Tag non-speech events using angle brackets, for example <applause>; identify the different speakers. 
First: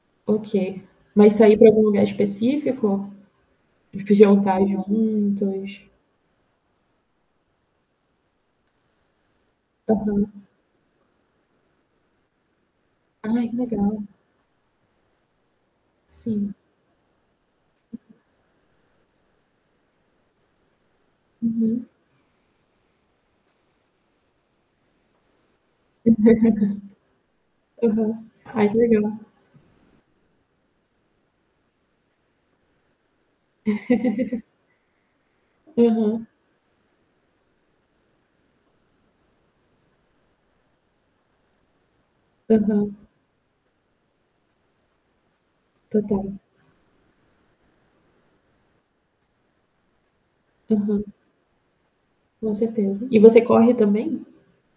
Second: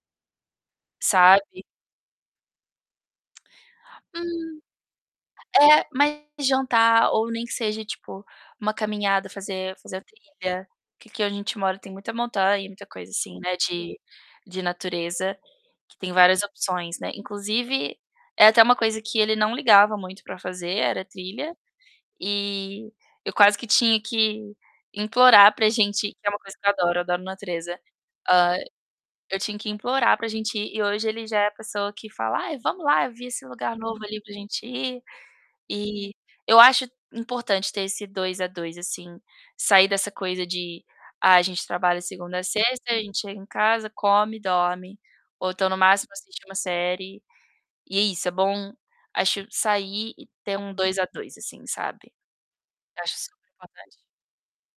Speaker 1: Ok. Mas sair
Speaker 2: Sabe?
Speaker 1: pra algum lugar específico? De que
Speaker 2: Hum.
Speaker 1: jantar juntos?
Speaker 2: É, mais jantar, ou nem que seja tipo, uma caminhada, fazer fazer a
Speaker 1: Aham.
Speaker 2: trilha. Que aqui onde a gente mora tem muita montanha e muita coisa assim,
Speaker 1: Ai, que
Speaker 2: né,
Speaker 1: legal.
Speaker 2: de de natureza, que tem várias
Speaker 1: Sim.
Speaker 2: opções, né, inclusive, é até uma coisa que ele não ligava muito pra fazer, era trilha,
Speaker 1: Uhum.
Speaker 2: eh, eu quase que tinha que implorar para a gente que é uma coisa que eu adoro eu adoro, natureza.
Speaker 1: <laughs> Aham.
Speaker 2: Ai,
Speaker 1: Ai, que legal.
Speaker 2: eu tinha que implorar para a gente ir e hoje ele já é a pessoa que fala: "Ai vamos lá, eu vi esse lugar novo, ali, para a
Speaker 1: <laughs>
Speaker 2: gente ir". Eh,
Speaker 1: Aham.
Speaker 2: eu acho importante ter esse 2 a 2, assim, sair dessa coisa de: "Ah, a gente trabalha segunda a sexta,
Speaker 1: Aham.
Speaker 2: gente chega em casa, come e dorme, ou então no máximo
Speaker 1: Total.
Speaker 2: assiste uma série. E é isso. É bom acho sair e ter um 2 a
Speaker 1: Aham.
Speaker 2: 2, assim, sabe?
Speaker 1: Com certeza.
Speaker 2: Acho
Speaker 1: E você
Speaker 2: super
Speaker 1: corre
Speaker 2: importante.
Speaker 1: também?